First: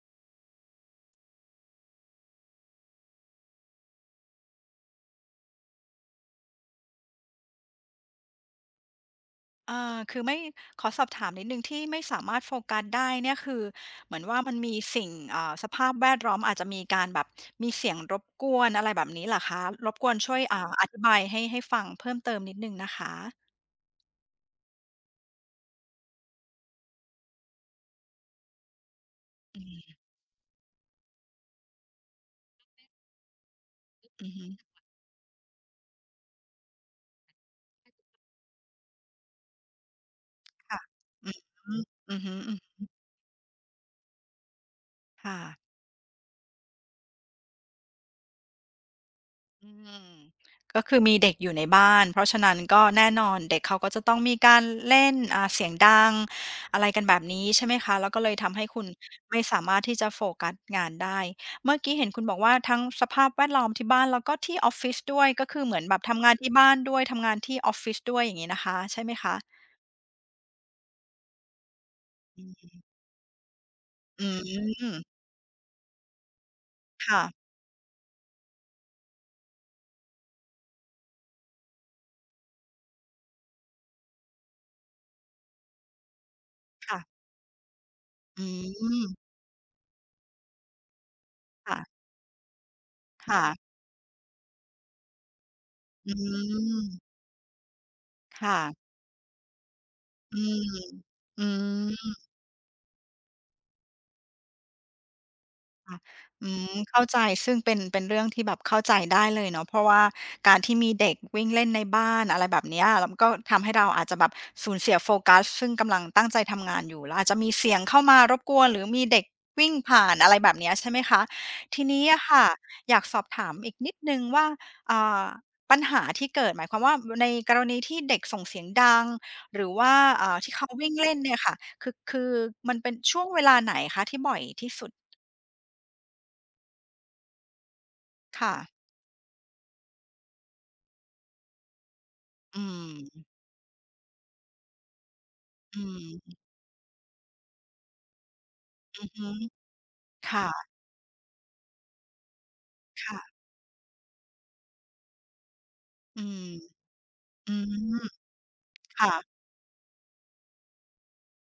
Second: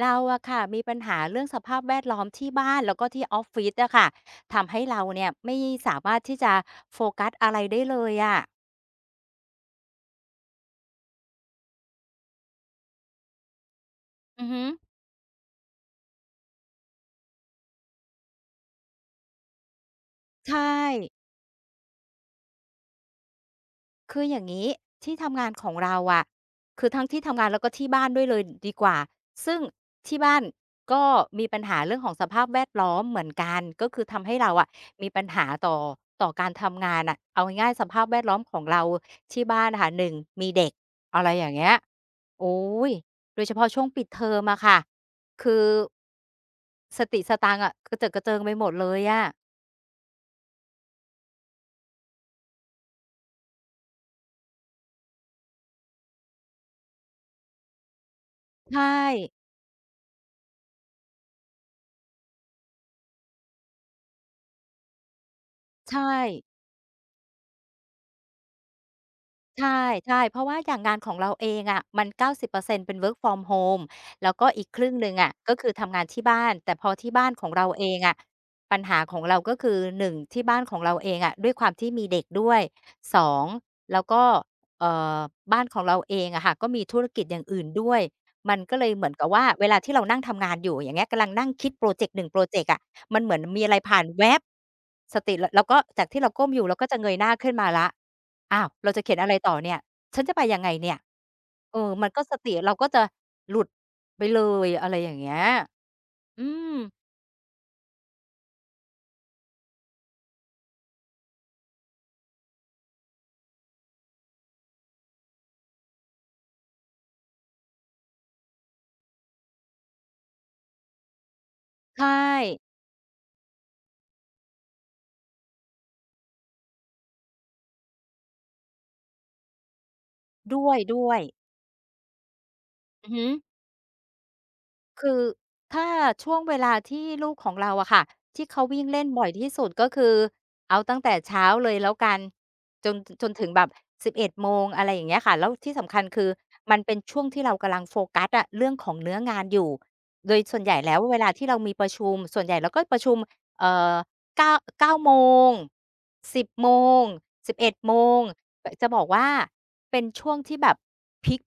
เราอะค่ะ มีปัญหาเรื่องสภาพแวดล้อมที่บ้าน แล้วก็ที่ออฟฟิศอะค่ะ ทำให้เราเนี่ยไม่สามารถที่จะโฟกัสอะไรได้เลยอะ อ่า คือไม่ ขอสอบถามนิดหนึ่ง ที่ไม่สามารถโฟกัสได้เนี่ย คือ เหมือนว่าอือมัฮนึ มีสิ่ง อ่า สภาพแวดล้อมอาจจะมีการแบบ มีเสียงรบกวน อะไรแบบนี้เหรอคะ? รบกวนช่วย ใชอ่า อธิบ่ ายให้ ให้ฟังเพิ่มเติมนิดหนึ่งนะคะ คืออย่างงี้ ที่ทำงานของเราอะ คือทั้งที่ทำงาน แล้วก็ที่บ้านด้วยเลยดีกว่า ซึอ่ืงม ที่บ้านก็มีปัญหาเรื่องของสภาพแวดล้อมเหมือนกัน ก็คือทอำใืหอ้ฮเึ ราอะมีปัญหาต่อ ต่อการทำงานน่ะ เอาง่าย ๆ สภาพแวดล้อมของเราที่บ้านอะค่ะ 1 มีเด็คก ่ะ อะไอรืม อย่างเงี้ย อือฮึ โอๆ อื๊ม ย... โดยเฉพาะช่วงปิดเทอมอะค่ะ ค่คืะ อ สติสตังอะ กระเจิดกระเจิงไปหมดเลยอะ อืม ก็คือมีเด็กอยู่ในบ้าน เพราะฉะนั้น ก็แน่นอนเด็กเขา ก็จะต้องมีการเล่น อ่า เสียงดัง... อะไรกันแบบนี้ ใช่ไหมคะ? แล้วก็เลยทำให้ใชคุณ ่ ไม่สามารถที่จะโฟกัสงานได้ เมื่อกี้เห็นคุณบอกว่า ทั้งสภาพแวดล้อมที่บ้าน แล้วก็ที่ออฟฟิศด้วย ก็คือเหมือนใชแบบทำงาน่ ที่บ้านด้วย ทำงานที่ออฟฟิศด้วย อย่างงี้นะคะ ใช่ไหมคะ? ใช่ ๆ เพราะว่าอย่างงานของเราเองอะ มัน เก้าอสืิบเปอร์เซ็นตม ์ เป็น work from home อแืล้วก็อีกครึ่งม หนึ่งอะ ก็คือทำงานที่บ้าน แต่พอทีค่่บ้าะ นของเราเองอะ ปัญหาของเรา ก็คือ 1 ที่บ้านของเราเองอะ ด้วยความที่มีเด็กด้วย 2 แล้วก็ เอ่อ บ้านของเราเองอะค่ะ ก็มีคธ่ะ ุรกิจอย่างอื่นด้วย อืมันก็เลยเหมืม อนกับว่า เวลาที่เรานั่งทำงานอยู่ อย่างเงี้ย กำลังนั่งคคิด่พระ อเจกต์ 1 พรอเจกต์อะ มันเคหมื่อนมะ ีอะไรผ่านแว็บ สติ ร แล้วก็จาอกืที่เราก้มอยู่ เราก็จะม เงยหน้าขึ้นมาแล้ว ค่อ้าะ ว! เราจะเขียนอะไรต่อเนี่ย? ฉันจอะืไปยังไงม เนี่ย? อืเออ มันม ก็สติเราก็จะหลุดไปเลย อะไรอย่างเงี้ย ค่ะ ออืืม ม... เข้าใจ ซึ่งเป็น เป็นเรื่องที่แบบเข้าใจได้เลยเนาะ เพราะว่าการ ที่มีเด็กวิ่งเล่นในบ้าน อะไรแบบเนี้ย แล้วมันก็ทำให้เราอาจจะแบบสูญเสียโฟกัส ซึ่งกำลังตั้งใจทำงานอยู่ แล้วอาจจะมีเสียงเข้ามารบกวนหรือมีเด็กวิ่งผ่าน อะไรแบบเนี้ย ใช่ไหมคะ? ทีนใชี้อะค่ะ ่ อยากสอบถามอีกนิดหนึ่งว่า อ่า ปัญหาที่เกิดหมายความว่า ว ในกรณีที่เด็กส่งเสียงดัง หรือว่า อ่า ที่ดเข้าวย วิ่งด้เลว่นย เนี่ยค่ะ คือ คือมันเป็นอือชฮ่ึ วงเวลาไหนคะ ที่บ่อยที่สุด? คือ ถ้าช่วงเวลาที่ลูกของเราอะค่ะ ทคี่่เขาะ วิ่งเล่นบ่อยที่สุด ก็คือเอาตั้งแต่เช้าเลยแล้วกัน อืจน ถ จม นถึงแบบ 11 โมง อะไรอย่างเงี้ยค่ะ แล้วที่อืสำคัญ คือ ม มันเป็นช่วงที่เรากำลังโฟกัสอะ เรื่องของอืเนอื้อฮึ งานอยู่ คโดย่ส่วนะ ใหญ่แล้วเวลาที่เรามีประชุม ส่วนใหญ่เราก็ประคชุ่ม ะ เอ่อ 9- 9:00 โมง อืสม ิบ โมง สอืิบเอ็ด โมม ง แต่จะบคอก่ะ ว่า เป็นช่วงที่แบบ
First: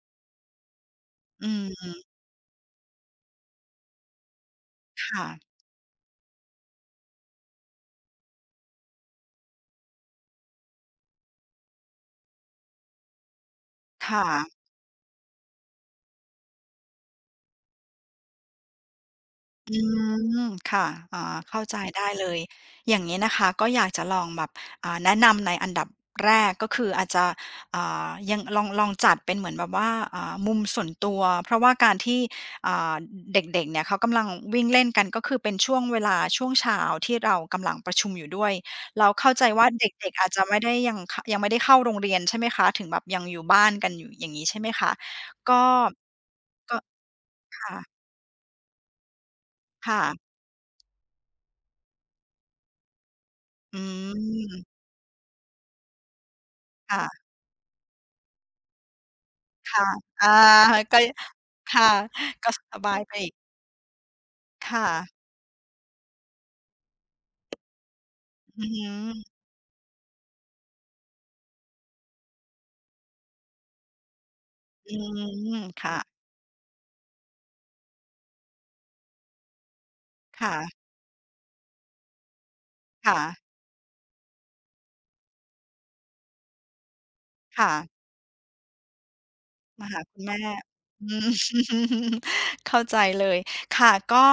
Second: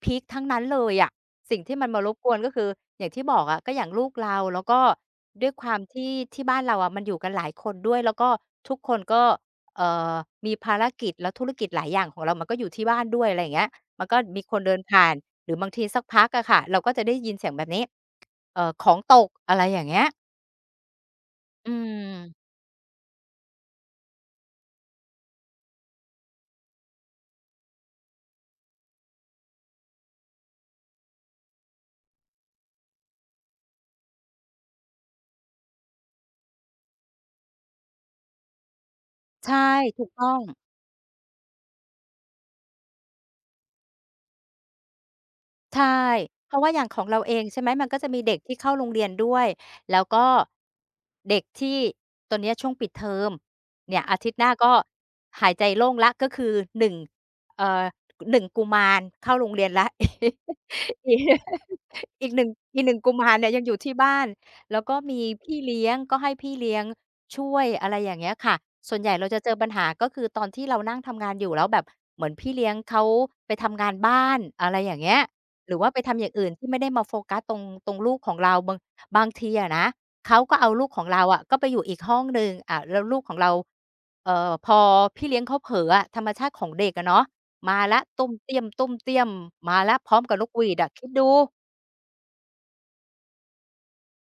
พีก ๆ ทั้งนั้นเลยอะ อืสิ่งม ที่มันมารบกวน ก็คืออย่างที่บอกอะ ก็อย่างลูกเรา แล้วก็ค่ะ ด้วยความที่ที่บ้านเราอะ มันอยู่กันหลายคนด้วย แล้วก็ทุกคนก็ เอ่อ มีภารกิจและธุรกิจหลายอย่างของเรา มันก็อยู่ที่บ้านด้วย อะไรอย่างเงี้ย มันคก็่มีะ คนเดินผ่าน หรือบางทีสักพักอะค่ะ เราก็จะได้ยินเสียงแบบนี้ เอ่อ ของตก อะไรอือย่างเงี้ย ม ค่ะ อ๋อ เข้าอืใจได้เลม ย อย่างเงี้ยนะคะ ก็อยากจะลองแบบ อ่า แนะนำในอันดับแรก ก็คืออาจจะ อ่า ยัง ลอง ลองจัดเป็นเหมือนแบบว่า อ่า มุมส่วนตัว เพราะว่าการที่ อ อ่า เด็ก ๆ เนี่ยเขากำลังวิ่งเล่นกัน ก็คือเป็นช่วงเวลา ช่วงเช้าที่เรากำลังประชุมอยู่ด้วย เราเข้าใจใช่ ว่าเถูดก็ก ตๆ อ้าอจจง ะไม่ได้ยัง ข ยังไม่ได้เข้าโรงเรียนใช่ไหมคะ? ถึงแบบยังอยู่บ้านกันอยู่ อย่างงี้ใช่ไหมคะ? ก็ ใช่ เพราะว่าก็ อย่างของเราเอง ใช่คไหม ่ะ มันก็จะมีเด็กที่เข้าโรงเรียนด้วย คแล้่วะ ก็ เด็กที่ตอนเนี้ยช่วงปิด เทอม อืเนี่ยอาทิตย์หน้าม ก็หายใจโล่งแล้ว ก็คือ หนึ่คง ่ะ เอ่อ ก 1 กุมารเข้าโรงเรียนคแล่้ะ ว อา ก็ ย ค่ะ อีก หนึ่กง ็สอีก บหนึ่าง ยกไุปมอาีก รเนี่ยยังอยู่ที่บ้าน คแล้่วก็ะ มีพี่เลี้ยง ก็ให้พี่เลี้ยงช่วย อะไรอย่างเงี้ยค่ะ อือฮส่วนใหญ่เรึ าจะเจอปัญหา ก็คือตอนที่เรานั่งทำงานอยู่แล้วแบบ เหมือนพี่เลี้ยงเขาไปทำงานบ้าน... อะไรออยื่างเงี้ย ม หรือคว่า่ไปะ ทำอย่างอื่นที่ไม่ได้มาโฟกัสตรง ตรงลูกของเรา บาง บางทีอะนะ เขาค่ก็เอาะ ลูกของเราอะก็ไปอยู่อีกห้องหนึ่ง อ่า แล้วคลู่กขะ องเรา เอ่อ พอพี่เลี้ยงเขาเผลออะ ธรรมชาติของเด็กอะเนาะ ค่มาะ แล้ว ต้วมเตี้ยม ๆ มามาแล้หว าพรค้อุมณแกัมบ่ นกหวีดอะ คอิืด ดู ม เข้าใจเลย ค่ะ ก็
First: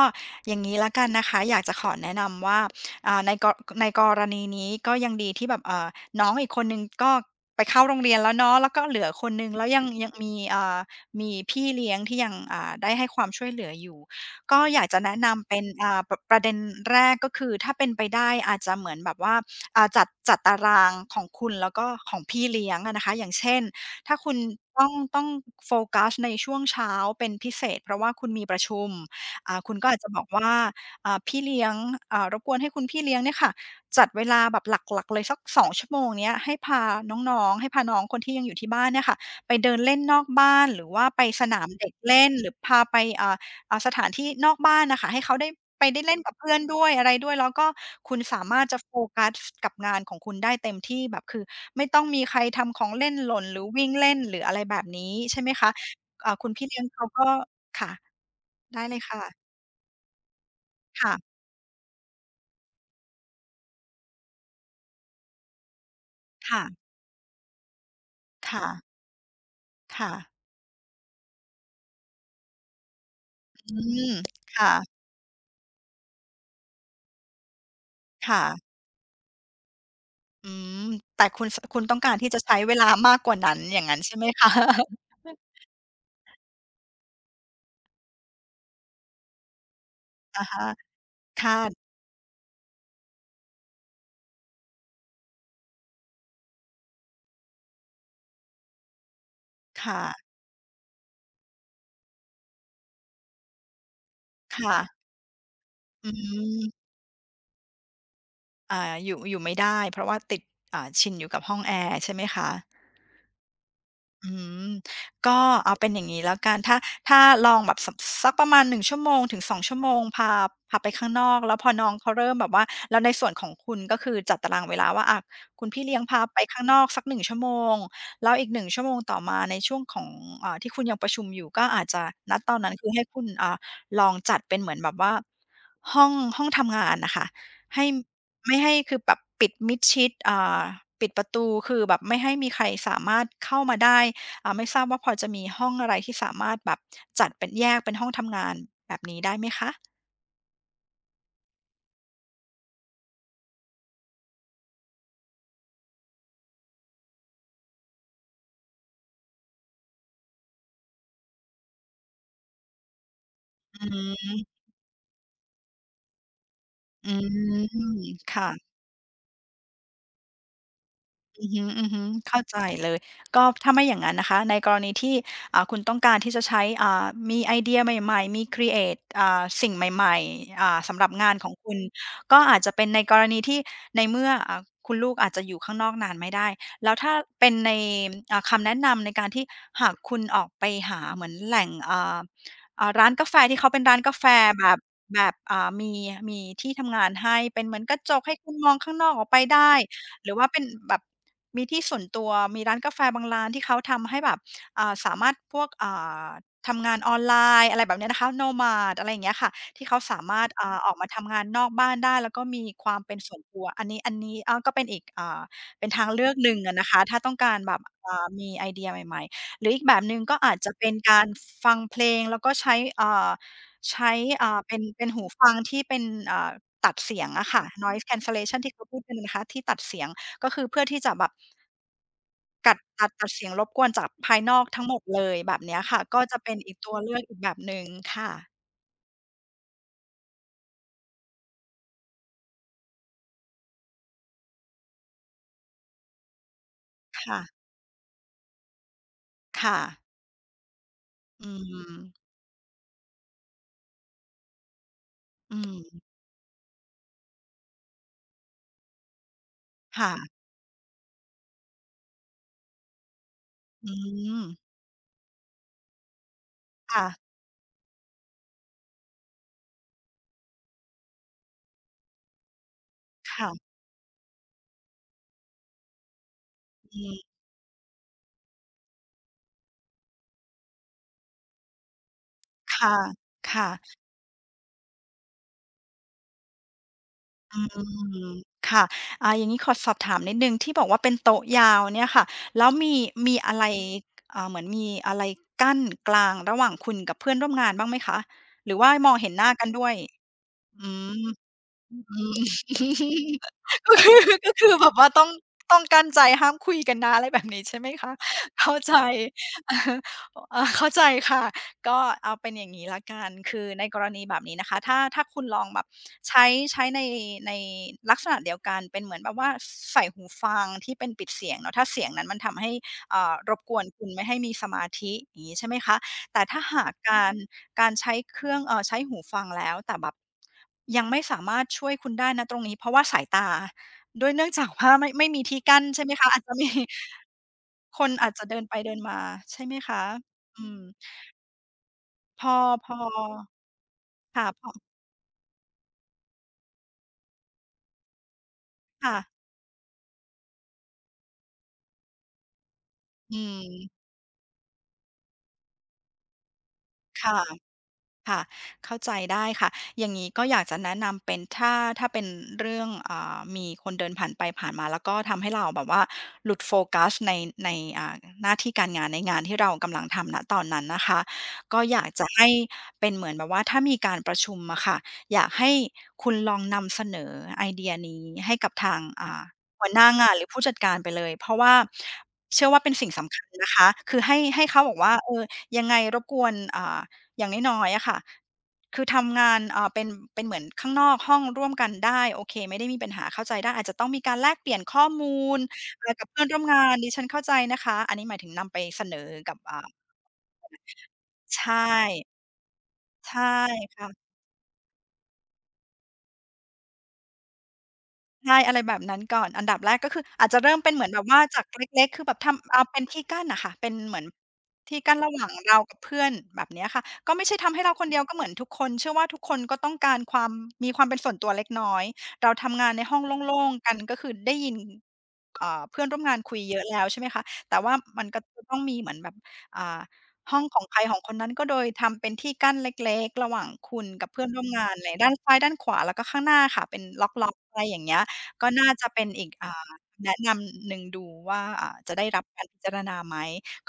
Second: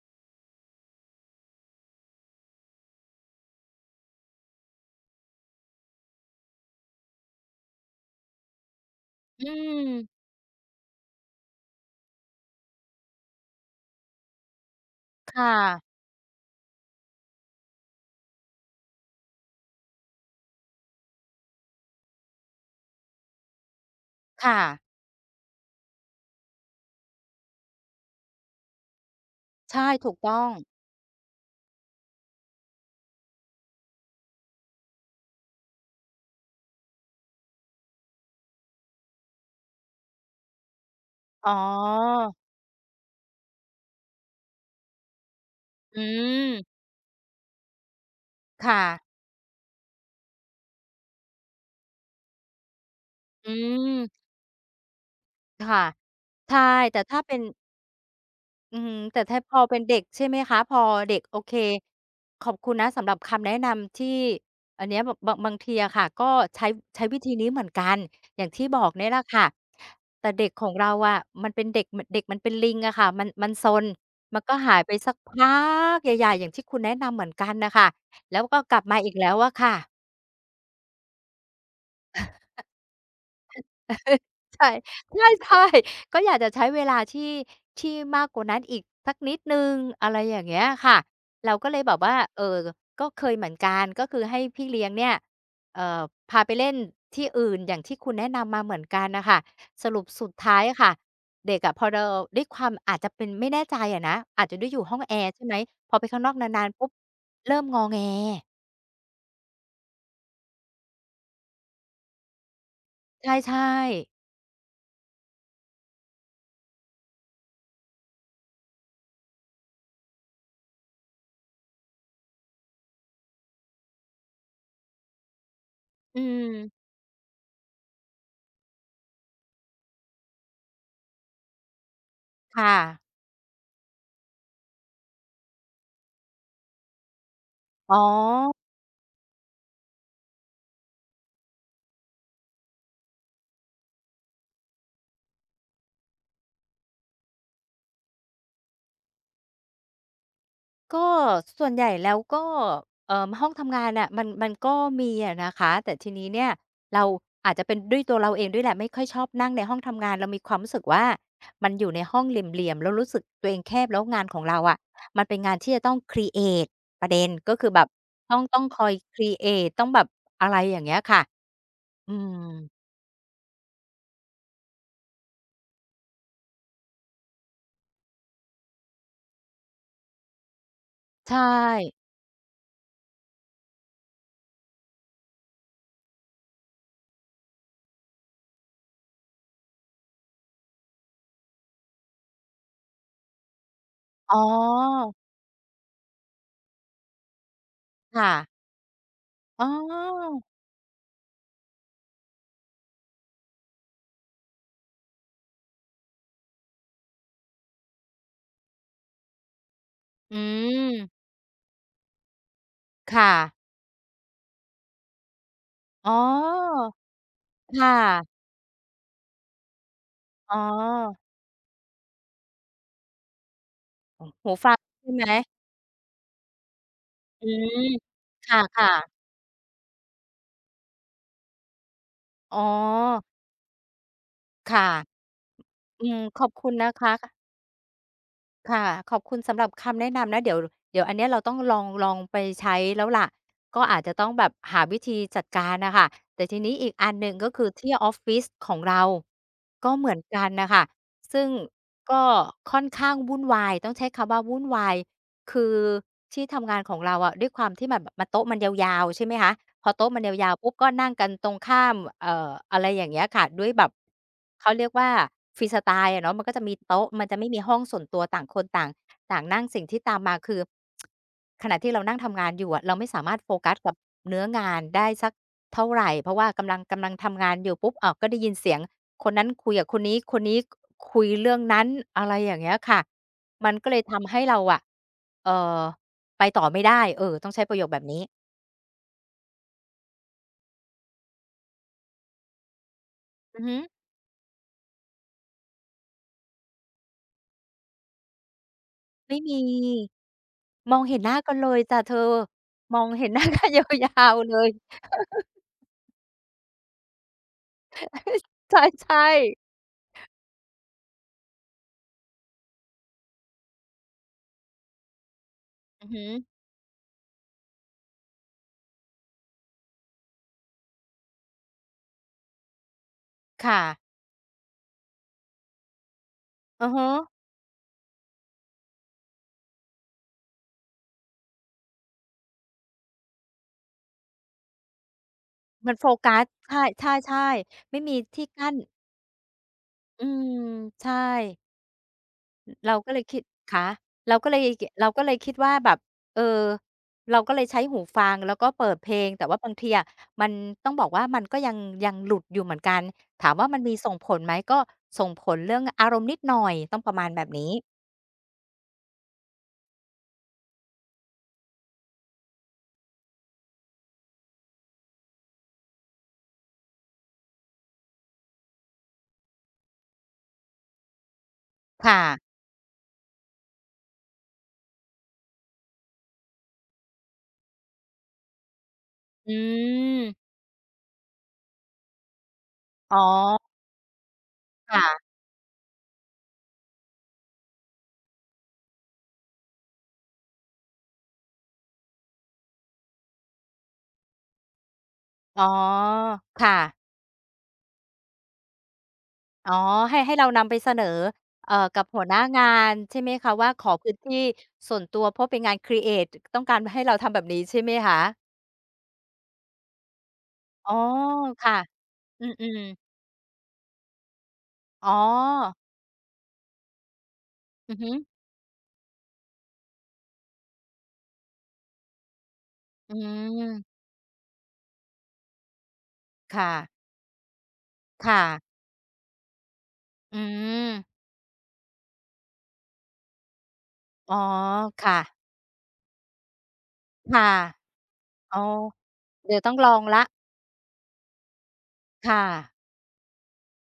อย่างงี้แล้วกันนะคะ อยากจะขอแนะนำว่า อ่า ใน ก ในกรณีนี้ก็ยังดีที่แบบ อ่า น้องอีกคนหนึ่งก็ไปเข้าโรงเรียนแล้วเนาะ แล้วก็เหลือคนหอนืึ่ง แล้วยัง ยม ังมี อ่า มีพี่เลี้ยงที่ยัง อ่า ได้ให้ความช่วยเหลืออยู่ ก็อยากจะแนะนค่ำเป็น ะ อ่า ป ประเด็นแรก ก็คือถ้าเป็นไปได้อาจจะเหมือนแบบว่า อ่า จัด จัดตารางของคุณ แล้วก็ของพี่เลี้ยงอะนะคะ อย่างเช่น ถ้าคุณค่ะ ต้อง ต้อง โฟกัสในช่วงเช้าเป็นพิเศษ เพราะว่าคุณมีประ ชุม อ่า คใุชณ่ ก็อาจถจะูกบอตก้อว่า... ง อ่า พี่เลี้ยง อ่า รบกวนให้คุณพี่เลี้ยงเนี่ยค่ะ จัดเวลาแบบหลัก ๆ เลยสัก 2 ชั่วโมงเนี้ย ให้พาน้อง ๆ ให้พาน้องคนที่ยังอยู่ที่บ้านเนี่ยค่ะ ไปเดินเล่นนอกบ้าน หรือว่าไปสอ๋อ นามเด็กเล่น หรือพาไป อ่า อ่า สถานที่นอกบ้านน่ะค่ะ ให้เขาได้ ไปอได้เล่นกับเพื่อืม นด้วยอะไรด้วย แล้วก็คุณสามารคถ่จะโฟะ กัส กับงานของคุณได้เต็มที่ แบบคือไม่ต้องมีใครทำของเล่นหล่น อืหรือวิ่งเลม ่น หรืออะไรแบบนี้ ใช่ไหมอ คคะ ่ะ อ่า คุใชณ่ พี่เลี้ยงแตเ่ขาถ้ากเ็ ป็น ค่ะ อไืดอ้ฮเึ ลยคแต่่ะ ถ้าพอเป็นเด็ก ใช่ไหมคะ พอคเ่ด็ะ ก โอเค ขอบคุณนะสำหรับคำแนะนำที่ อันเนี้ยแบบบาง บางทีอะค่ะ ก็ค่ใช้ ะ ใช้วิธีนี้เหมือนกัน อย่างคท่ี่บะ อกเนี่ยแหละค่ะ ค่แตะ ่เด็กของเราอะ มันเป็นเด็ก ม เด็กมันเป็นลิงอะค่ะ มัน มันซอืน ม มันก็ค่หายะ ไปสักพัก... ใหญ่ ๆ อย่างที่คุณแนะนำเหมือนกันน่ะค่ะ คแล่้วก็ะ กลับมาอีกแล้วอะค่ะ อืม แต่คุณ ส คุณต้องการ ที่จะใช้เวลามากกว่านั้น อย่างงั้นใช่ไหม คะ? ใช่ ใช่ ๆ ก็อยากจะใช้เวลาที่ ที่มากกว่านั้นอีกสักนิดหนึ่ง อะไรอย่อาะงเงฮี้ยะ ค่ะ คเร่าก็ะ เลยแบบว่า เอ่อ ก็เคยเหมือนกัน ก็คือให้พี่เลี้ยงเนี่ย เอ่อ พาไปเล่นที่อื่นอย่างที่คุณแนะนำมาเหมือนกันน่ะค่ะ คส่รุปะ สุดท้ายอะค่ะ เด็กอะพอเรา ด้วยความอาจจะเป็น ไม่แน่ใจอะนะ อาจจะคได้่อยู่ะ ห้องแอร์ ใช่ไหม พอไปอืข้างนอกนาน ม ๆ ปุ๊บเริ่มงอแง อ่า อยู่ อยู่ไม่ได้เพราะว่าติด อ่า ชินอยู่กับห้องแอร์ใช่ไหมคะ? ใช่ ๆ อื้อฮือ ก็เอาเป็นอย่างงี้แล้วกัน ถ้า ถ้าลองแบบ ส ส สักประมาณ 1 ชั่วโมงถึง 2 ชั่วโมง พา พาไปข้างนอก แล้วพอน้องเขาเริ่มแบบว่า แล้วในส่วนของคุณ ก็คือจัดตารางเวลาว่า อ่า คุณพี่เลี้ยงพอืาไปข้างอ นอกสัก 1 ชั่วโมง แล้วอีก 1 ชั่วโมงต่อมาในช่วงของ อ่า ที่คุณยังประชุมอยู่ ก็อาจจะ ณ ตคอน่นั้นคือใะ ห้คุณ อ่า ลองจัดเป็นเหมือนแบบว่า ห้อง ห้องทำงานน่ะค่ะ ให้ อ๋ไอ ม่ให้ คือแบบปิดมิดชิด อ่า ปิดประตูคือแบบไม่ให้มีใครสามารถเข้ามาได้ อ่า ไม่ทราบว่าพอจะมีห้องอะไร ที่สามารถแบบจัดเป็น แยกเป็นห้องทำงานแบบนี้ได้ไหมคะ? ก็ส่วนใหญ่แล้วก็ เอ่อ ห้องทำงานน่ะ มัน มันก็มีอะนะคะ แต่ทีนี้เนี่ยเราอาจจะเป็นด้วยตัวเราเองด้วยแหละ ไม่ค่อยชอบนั่งในห้องทำงาน เรามีความรู้สึกว่า มันอยู่ในห้องเหลี่ยม ๆ แล้วรู้สึกตัวเองแคอบ แล้วงานขืม องเราอะ มันเป็นงานที่จะต้อง ครีเอต ปรอืะเด็นก็คม ือแบบ ตค้อง ่ต้ะ องคอย ครีเอต ต้องแบบ อะไรอย่างเงี้ยค่ะ อือฮึ อืๆ เข้าใจม เลย ก็ถ้าไม่อย่างงั้นนะคะ ในกรณีที่ อ่า คุณต้องการที่จะใช้ อ่า มีไอเดียใหม่ ๆ มี ครีเอต อ่า สิ่งใหม่ ๆ อ่า สำหรับงใชานของคุณ ่ ก็อาจจะเป็นในกรณีที่ ในเมื่อ อ่า คุณลูกอาจจะอยู่ข้างนอกนานไม่ได้ แล้วถ้าเป็นใน อ่า คำแนะนำในการที่หากคุณออกไปหาเหมือนแหล่ง อ่า อ่า ร้านกาแฟที่เค้าเป็นร้านกาแฟอ๋อ แบบ แบบ อ่า มี มีที่ทำงานให้เป็นเหมือนกระจคก่ให้คะ ุณมองข้างนอกออกไปไดอ้้ หรืออ ว่าเป็นแบบมีที่ส่วนตัว มีร้านกาแฟบางร้านที่เขาทำให้แบบ อ่า สามารถพวก อ่า ทำงานออนไลน์ อะไรแบบเนี้ยนะคะ nomad อะไรอย่างเงี้ยค่ะ ที่เขาสาอมืารถ อ่า ออกมาม ทำงานนอกบ้านได้ แล้วก็มีความเป็คน่ส่วนะ ตัว อันนี้ อันนี้ก็เป็นอีก อ่า เป็นทาอ๋งอ เลือกหนึ่งอะนะคะ ถ้าต้องการแคบบ ่อ่ะ า มีไอเดียใหม่ ๆ หรืออีกแบบหนึ่ง ก็ออา้จจะเป็นกอ ารฟังเพลง แล้วก็ใช้ อ่า ใช้ อหู่า ฟเัป็งน เปใช็น่ไหหูม? ฟังที่เป็น อ่า ตัดเสียงออืะค่ะ ม noise คcancellation ที่เข่าะ พูดๆ กันนะคะ ที่ตัดเสียง ก็คือเพื่อที่จะแบบ อ๋กัด ตัด อ ตัดเสียงรบกวนจากภายนอกคท่ั้งะ หมดเลยแบบเนี้ยค่ะ อืม ก็จะขอเปบ็นคุอณีกนตะัวคเละ ือกค่ะ อีกแบบหนึ่งค่ะ ค่ะ ขอบคุณสำหรับคำแนะนำนะ เดี๋ยว เดี๋ยวอันเนี้ยเราต้องลอง ลองไปใช้แล้วล่ะ ก็อาจจะต้องแบบหาวิธีจัดการน่ะค่ะ แต่ทีนี้อีกอันคหนึ่ง ่ก็ะ คือที่ออฟฟิศของเรา ค่ก็ะ เหมือนกันน่ะค่ะ ซึอ่ืงกม ็ค่อนข้างวุ่นวาย "ต้องใช้คำว่าวุ่นวาย" อคืือม ที่ทำงานของเราอะ ด้วยความที่แบบโต๊ะมันยาว ๆ ใช่ไหมคะ พอคโต๊่ะมันยะ าว ๆ ปุ๊บก็นั่งกันตรงข้าม เอ่อ อะไรอย่างเงี้ยค่ะ ด้วยแบอืบ ม เขาเรียกว่า ฟรีสไตล์อะเนาะ มันก็จะมีโตค๊่ะ ะ มันจะไม่มีห้องส่วนตัวต่างคนต่าง ต่างนั่ง สิ่งที่ตามมา คือขณะที่เรานั่งทำงานอยู่อะ เราไม่สามคารถ่โฟะ กัสกับเนื้องานได้สักเท่าไร เพราะว่ากำลัง กอืำลังม ทำงานอยู่ปุ๊บ อ้าว ก็ได้ยินเสียงคนนั้นคุยกับคนนี้ คนนี้คุยเรื่องนั้น อะไรอย่างเงี้ยค่คะ ่ะ ค่มันะ ก็เลยทำให้เราอะ เอ่อ ไปต่อไม่ได้ เอ่อ ต้องอใชื้ประโยคแบบนี้ ม ค่ะ อ่า อย่างงี้ขอสอบถามนิดหนึ่งที่บอกว่า เป็นโต๊ะยาวเนี่ยค่ะ แล้วมี มีอะอืไอร ฮึ อ่า เหมือนมีอะไรกั้นกลางระหว่างคุณกับเพื่อนร่วมงานบ้างไหมคะ? หรือว่ามองเห็ไมน่หน้ามี กันด้วย อืมองเห็นม หน้ากันเลยจ๊ะเธอือ ม มองเห็น หน้ากันยก็คือ าว ๆ กเ็ลคย ือแบบว่าต้อง ต้องกลั้นใจห้ามคุยกันนะ อะไรแบบนี้ใช่ไหมคะ เข้ใาใจ ช่ ๆ เอ่อ เข้าใจค่ะ ก็เอาเป็นอย่างงี้ละกัน คือในกรณีแบบนี้นะคะ ถ้า ถ้าคุณลองแบบอือฮึ ใช้ ใช้ใน ในลักษณะเดียวกันเป็นเหมือนแบบว่า ใส่หูฟังที่เป็นปิดเสียงเนาะ ถ้าเสียงนั้นมันทำให้ เอ่อ รบคก่วนะ คุณไม่ให้มีสมาธิ อย่างงี้ใช่ไหมคะ แต่ถ้าหอืาอกฮึ การ การใช้เครื่อง เอ่อ ใช้หูฟังแล้ว แต่แบบยังไม่สามารถช่วยคุณได้ ณ ตรงนี้ เพราะว่าสายตาด้วย เนื่องจากว่าไม่มีที่กั้นมันใชโ่ฟไหมคกะ อัาจ ส จะมี ใช่ ใช่ ๆ ไมค่นมีอาจทจีะ่เดิกนั้ไปน เดินมาใช่ไหมคะ? อืม อืม ใช่ พอ- อ พเราอ ก็เลยคิด คะ! เราค่ะ ก็เลย พอ อ กิ เราก็เลยคิดว่าแบบ เออ เราก็เลยใช้หูฟังแล้วก็เปิดคเพ่ละ ง แต่ว่าบางทีอะ มัน ต้องบอกว่ามันก็ยัง ยังหลุดอยู่เหมือนกัน [unintelligible] อืถามว่ามันม มีส่งผลไหม? ก็ ส่งผลเรื่องอารมณ์นิดหน่อย ต้องประมาคณ่แบบนี้ ะ ๆ เข้าใจได้ค่ะ อย่างงี้ก็อยากจะแนะนำเป็น ถ้า ถ้าเป็นเรื่อง อ่า มีคนเดินผ่านไปผ่านมา แล้วก็ทำให้เราแบบว่าหลุดโฟกัสใน ใน อ่า หน้าที่การงาน ในงานที่เรากำลังทำ ณ ตอนนั้นนะคะ ก็อยาคก่จะะ ให้เป็นเหมือนแบบว่า ถ้ามีการประชุมอะค่ะ อยากให้คุณลองนำเสนอไอเดียนี้ให้กับทาง อ่า อหัวหน้างืานม หรือผู้จัดการไปเลย เพราะว่าเชื่อว่าเป็นสิ่งอ๋สำคัญอ นะคะ คือให้ ให้เขาคบอ่กว่า ะ "เอ่อ ยังไงรบกวน อ่า อย่างน้อย ๆ อะค่ะ คือทำงาน อ่า เป็น เป็นเหมือนข้างนอกห้องร่วมกันได้ โอเค ไม่ได้มีปัญหาเข้าใจได้ อาจจะต้องมีการแลกเปลี่ยนข้อมูอล ๋อ เอ่อ กับเพื่อนรค่วม่งาะ น ดิฉันเข้าใจนะคะ" อันนี้หมายถึงนำไปเสนอกับ อ๋อ อ่า ให้ ให้เรานำไปเสนอ ใชเอ่อ กับหั่ วหน้างาน ใช่ไหใมช่คะว่า ขอคพ่ะ ื้นที่ ส่วนตัว เพราะเป็นงาน ครีเอต จ ต้องการให้เราทำแบบนี้ใช่ไหมคะ? ใช่ อะไรแบบนั้นก่อน อันดับแรกก็คือ อาจจะเริ่มเอป๋็อ นเหมือนแบบว่าจคาก่ะ เล็ก ๆ คือแบบอืทำ อ่ม า เปๆ ็นที่กั้นน่ะค่ะ เป็นเหมือนที่อ๋กั้นระหว่างเอ รากับเพื่อน แบบเนี้ยค่ะ ก็ไม่ใช่ทำให้เรอาือคฮนึ เดียว ก็เหมือนทุกคน เชื่อว่าทุกคนก็ต้องการความ มีความเป็นส่วนตัวเล็กน้อย เราทำงานในอืห้องโล่ง ม ๆ กัน ก็คือได้ยิน อ่า เพื่อนร่วมงานคุคย่เยอะ ะ แล้ว ใช่ไหมคะ แต่ว่ามันค่ก็จะ ะต้องมีเหมือนแบบ อ่า อืห้องของใคม รของคนนั้น ก็โดยทำเป็นที่กั้นเล็ก ๆ ระหว่างคุณกับอ๋เอ พื่อน ร่วมงานคแหล่ะ ด้ะ านซ้ายด้านขวาแล้วก็ข้างหน้าค่ะ เป็นลค่ะ ็อก ๆ อะไรอย่างเงี้ย อ๋อ ก็น่าจะเป็นอีเดก ี๋ยวอต่้องลา องแล้ว แนะนำหนึ่งดูว่า อ่า จะได้ค่รับการะ พิจารณาไหม?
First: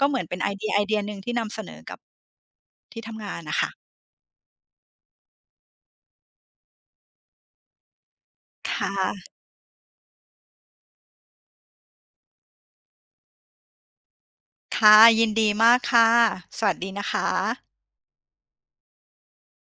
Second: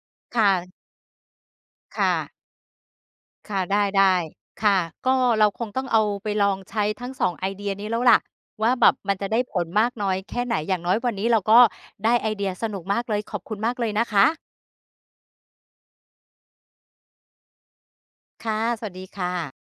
ก็เหมือนเปค็น่ไอเดีะ ยไอเดียหนึ่งที่นำเสนอกัคบ ่ะ ที่ทำงานคน่ะ่ะ ค่ะ ได้ ๆ ค่ะ ก็เราคงต้องเอาไปลองใช้ทั้ง 2 ไอเดียนี้แล้วแหละว่า คแบ่บมันจะะ ได้ผลมากน้อยแค่ไหน? อย่างน้อยวันนี้เราก็ได้ไอเดียสนุกมากเลย ขอบคุณมากเลยนะคะ ค่ะ ยินดีมากค่ะ สวัสดีนะคะ ค่ะ สวัสดีค่ะ